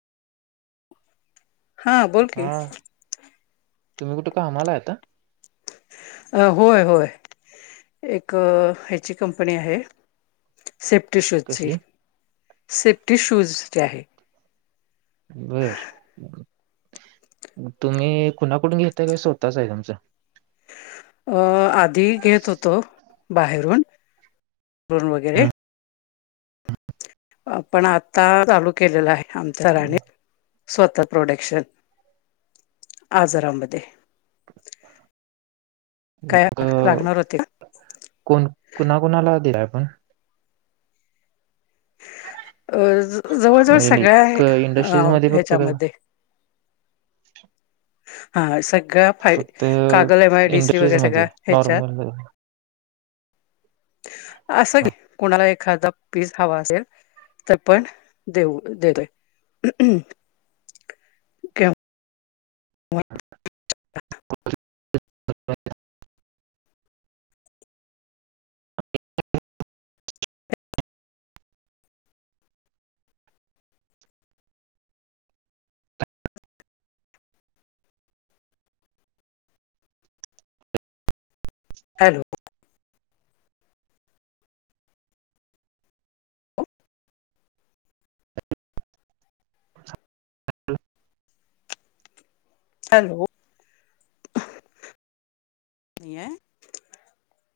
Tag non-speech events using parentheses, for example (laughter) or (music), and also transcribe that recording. हा बोल कि. हा तुम्ही कुठं कामाला हायता? अ होय होय एक ह्याची कंपनी आहे. सेफ्टी कसली (unintelligible) सेफ्टी शूज ची आहे. बर तुम्ही कुणाकुडून घेताय काय स्वतःच आहे तुमचं? अं आधी घेत होतो बाहेरून (unintelligible) वगैरे हम्म. अ पण आता चालू केलेलं आहे. आमच्या राने स्वतः प्रोडक्शन आजारांमध्ये काय अ, लागणार होते काय? कोण कुणाकुणाला दिला आपण? अ जवळ जवळ सगळ्या इंडस्ट्रीज मध्ये फक्त का ह्याच्यामध्ये. (unintelligible) हा सांग. फक्त Kagal M I D C industries वगैरे मध्ये सगळ्या ह्याच्यात नॉर्मल ह असल कोणाला एक एखादा पीस हवा असेल तर पण देऊ दे. (unintelligible) हॅलो हॅलो काय